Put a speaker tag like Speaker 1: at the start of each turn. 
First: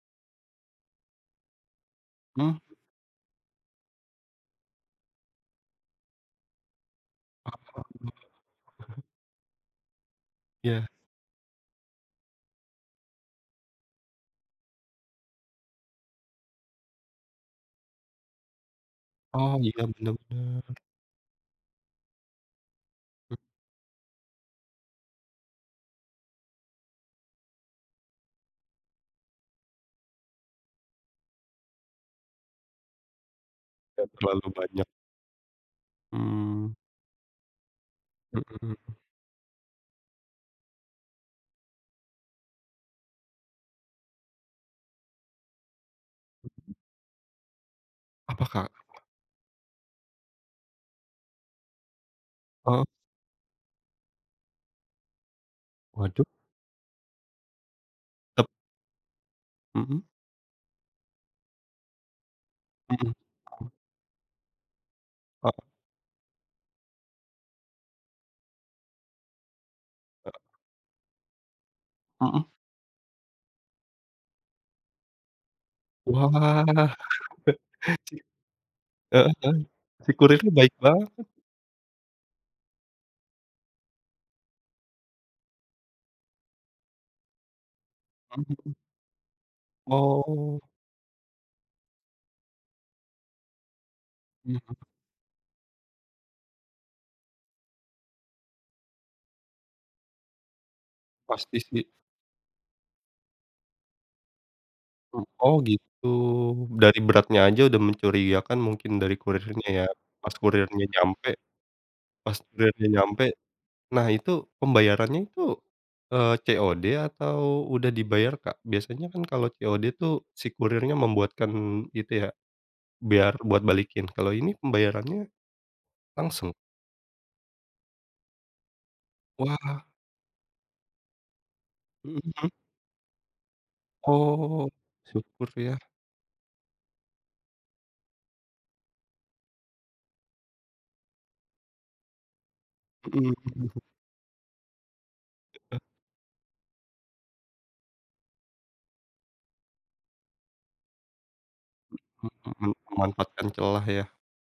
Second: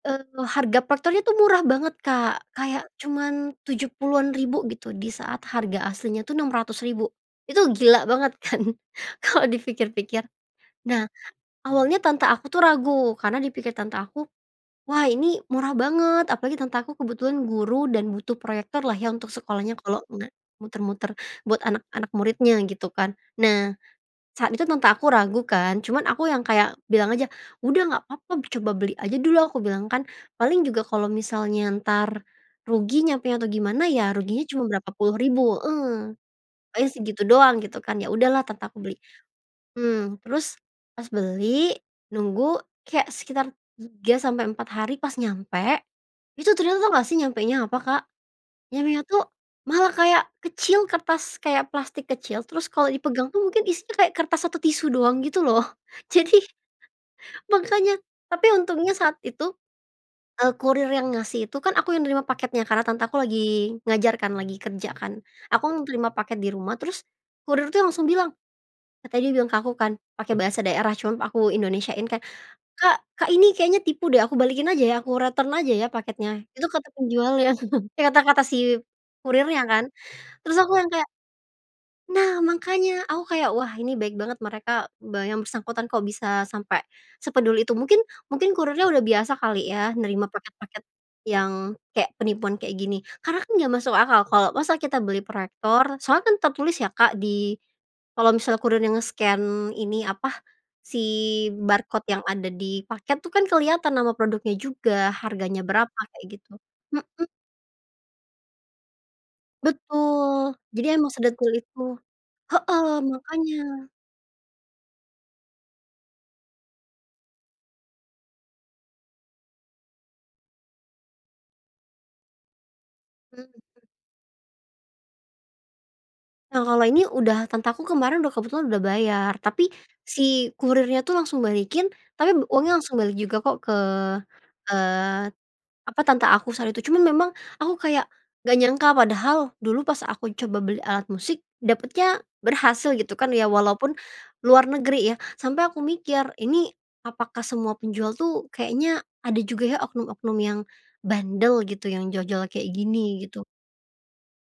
Speaker 1: Eee, harga proyektor tuh murah banget, Kak,
Speaker 2: Mmm.
Speaker 1: kayak cuman Rp70.000-an gitu di saat harga aslinya tuh Rp.600.000. Itu gila banget kan?
Speaker 2: [unintelligible]
Speaker 1: Kalau dipikir-pikir.
Speaker 2: Iya.
Speaker 1: Nah awalnya tante aku tuh ragu karena dipikir tante aku, "Wah ini murah banget," apalagi tante aku kebetulan guru dan butuh proyektor lah ya untuk
Speaker 2: Oh
Speaker 1: sekolahnya
Speaker 2: iya,
Speaker 1: kalau
Speaker 2: bener
Speaker 1: nggak,
Speaker 2: bener.
Speaker 1: muter-muter, buat anak-anak muridnya gitu kan.
Speaker 2: Mhm.
Speaker 1: Nah saat itu tante aku ragu kan cuman aku yang kayak bilang aja, "Udah nggak apa-apa coba beli aja dulu," aku bilang kan, "Paling juga kalau misalnya ntar rugi nyampenya, atau gimana ya ruginya
Speaker 2: Terlalu
Speaker 1: cuma
Speaker 2: banyak.
Speaker 1: berapa puluh ribu" heeh,
Speaker 2: Mmm.
Speaker 1: pokoknya segitu doang gitu kan, ya
Speaker 2: Mhm
Speaker 1: udahlah tante aku beli,
Speaker 2: mhm.
Speaker 1: mmm, terus, pas beli nunggu kayak sekitar 3 sampai 4 hari pas nyampe itu
Speaker 2: [unintelligible]
Speaker 1: ternyata tau gak sih nyampenya apa, Kak?
Speaker 2: Apa, Kak?
Speaker 1: Nyampenya tuh malah kayak kecil kertas kayak plastik kecil, terus
Speaker 2: Heeh.
Speaker 1: kalau dipegang tuh mungkin isinya kayak kertas atau tisu doang gitu loh,
Speaker 2: Waduh.
Speaker 1: jadi makannya,
Speaker 2: Tep
Speaker 1: tapi untungnya saat itu,
Speaker 2: Mhm.
Speaker 1: eee, kurir yang ngasih itu kan aku yang nerima paketnya karena
Speaker 2: Mhm
Speaker 1: tante aku
Speaker 2: mhm.
Speaker 1: lagi ngajar kan, lagi kerja kan.
Speaker 2: Ok
Speaker 1: Aku yang nerima paket di rumah terus, kurir tuh langsung bilang tadi dia bilang ke aku kan,
Speaker 2: A
Speaker 1: pakai bahasa daerah cuma aku Indonesia-in kan,
Speaker 2: Mhm.
Speaker 1: "Kak Kak, ini kayaknya tipu deh aku balikin aja ya aku return aja ya paketnya, itu
Speaker 2: Wah!
Speaker 1: ke penjualnya." Eh, kata-kata si
Speaker 2: Heeh heeh,
Speaker 1: kurirnya kan,
Speaker 2: si kurir nya
Speaker 1: terus
Speaker 2: baik
Speaker 1: aku yang kayak
Speaker 2: banget.
Speaker 1: nah, makanya aku kayak wah ini baik banget mereka be yang bersangkutan kok bisa sampai sepeduli itu, mungkin
Speaker 2: Mhm
Speaker 1: mungkin
Speaker 2: mhm.
Speaker 1: kurirnya udah biasa kali ya nerima
Speaker 2: Oh.
Speaker 1: paket-paket yang kayak penipuan kayak gini, karena kan gak masuk akal, kalau
Speaker 2: Mhm
Speaker 1: masa
Speaker 2: mhm.
Speaker 1: kita beli proyektor, soalnya kan tertulis ya, Kak di kalau misalnya kurirnya nge-scan, ini apa si
Speaker 2: Pasti sih.
Speaker 1: barcode yang ada di paket tuh kan kelihatan nama produknya juga
Speaker 2: Oh
Speaker 1: harganya berapa
Speaker 2: gitu,
Speaker 1: kayak gitu,
Speaker 2: dari
Speaker 1: mhm.
Speaker 2: beratnya aja udah mencurigakan mungkin dari kurirnya ya, pas
Speaker 1: Betul,
Speaker 2: kurirnya
Speaker 1: jadi emang
Speaker 2: nyampe
Speaker 1: sedetail itu
Speaker 2: pas kurirnya
Speaker 1: heeh,
Speaker 2: nyampe,
Speaker 1: makanya.
Speaker 2: nah itu pembayarannya itu, eee, COD atau udah dibayar, Kak? Biasanya kan kalau COD tuh si kurirnya membuatkan itu ya, biar buat
Speaker 1: Mhm.
Speaker 2: balikin. Kalau ini pembayarannya langsung?
Speaker 1: Nah, kalau ini udah tante ku kemarin udah kebetulan udah bayar, tapi
Speaker 2: Wah.
Speaker 1: si kurirnya itu langsung balikin
Speaker 2: Mhm
Speaker 1: tapi
Speaker 2: mhm.
Speaker 1: uangnya langsung balik juga kok ke,
Speaker 2: Oh,
Speaker 1: eee,
Speaker 2: syukur ya.
Speaker 1: apa, tante aku saat itu cuman memang aku kayak gak nyangka padahal dulu pas aku coba beli alat musik dapatnya berhasil gitu
Speaker 2: Mhm
Speaker 1: kan,
Speaker 2: mhm
Speaker 1: ya
Speaker 2: mhm.
Speaker 1: walaupun luar negeri ya. Sampai
Speaker 2: Heeh.
Speaker 1: aku mikir ini apakah semua penjual tuh kayaknya ada juga ya oknum-oknum yang bandel gitu yang
Speaker 2: Mhm
Speaker 1: jual-jual kayak
Speaker 2: mhm,
Speaker 1: gini, gitu.
Speaker 2: manfaatkan celah lah ya.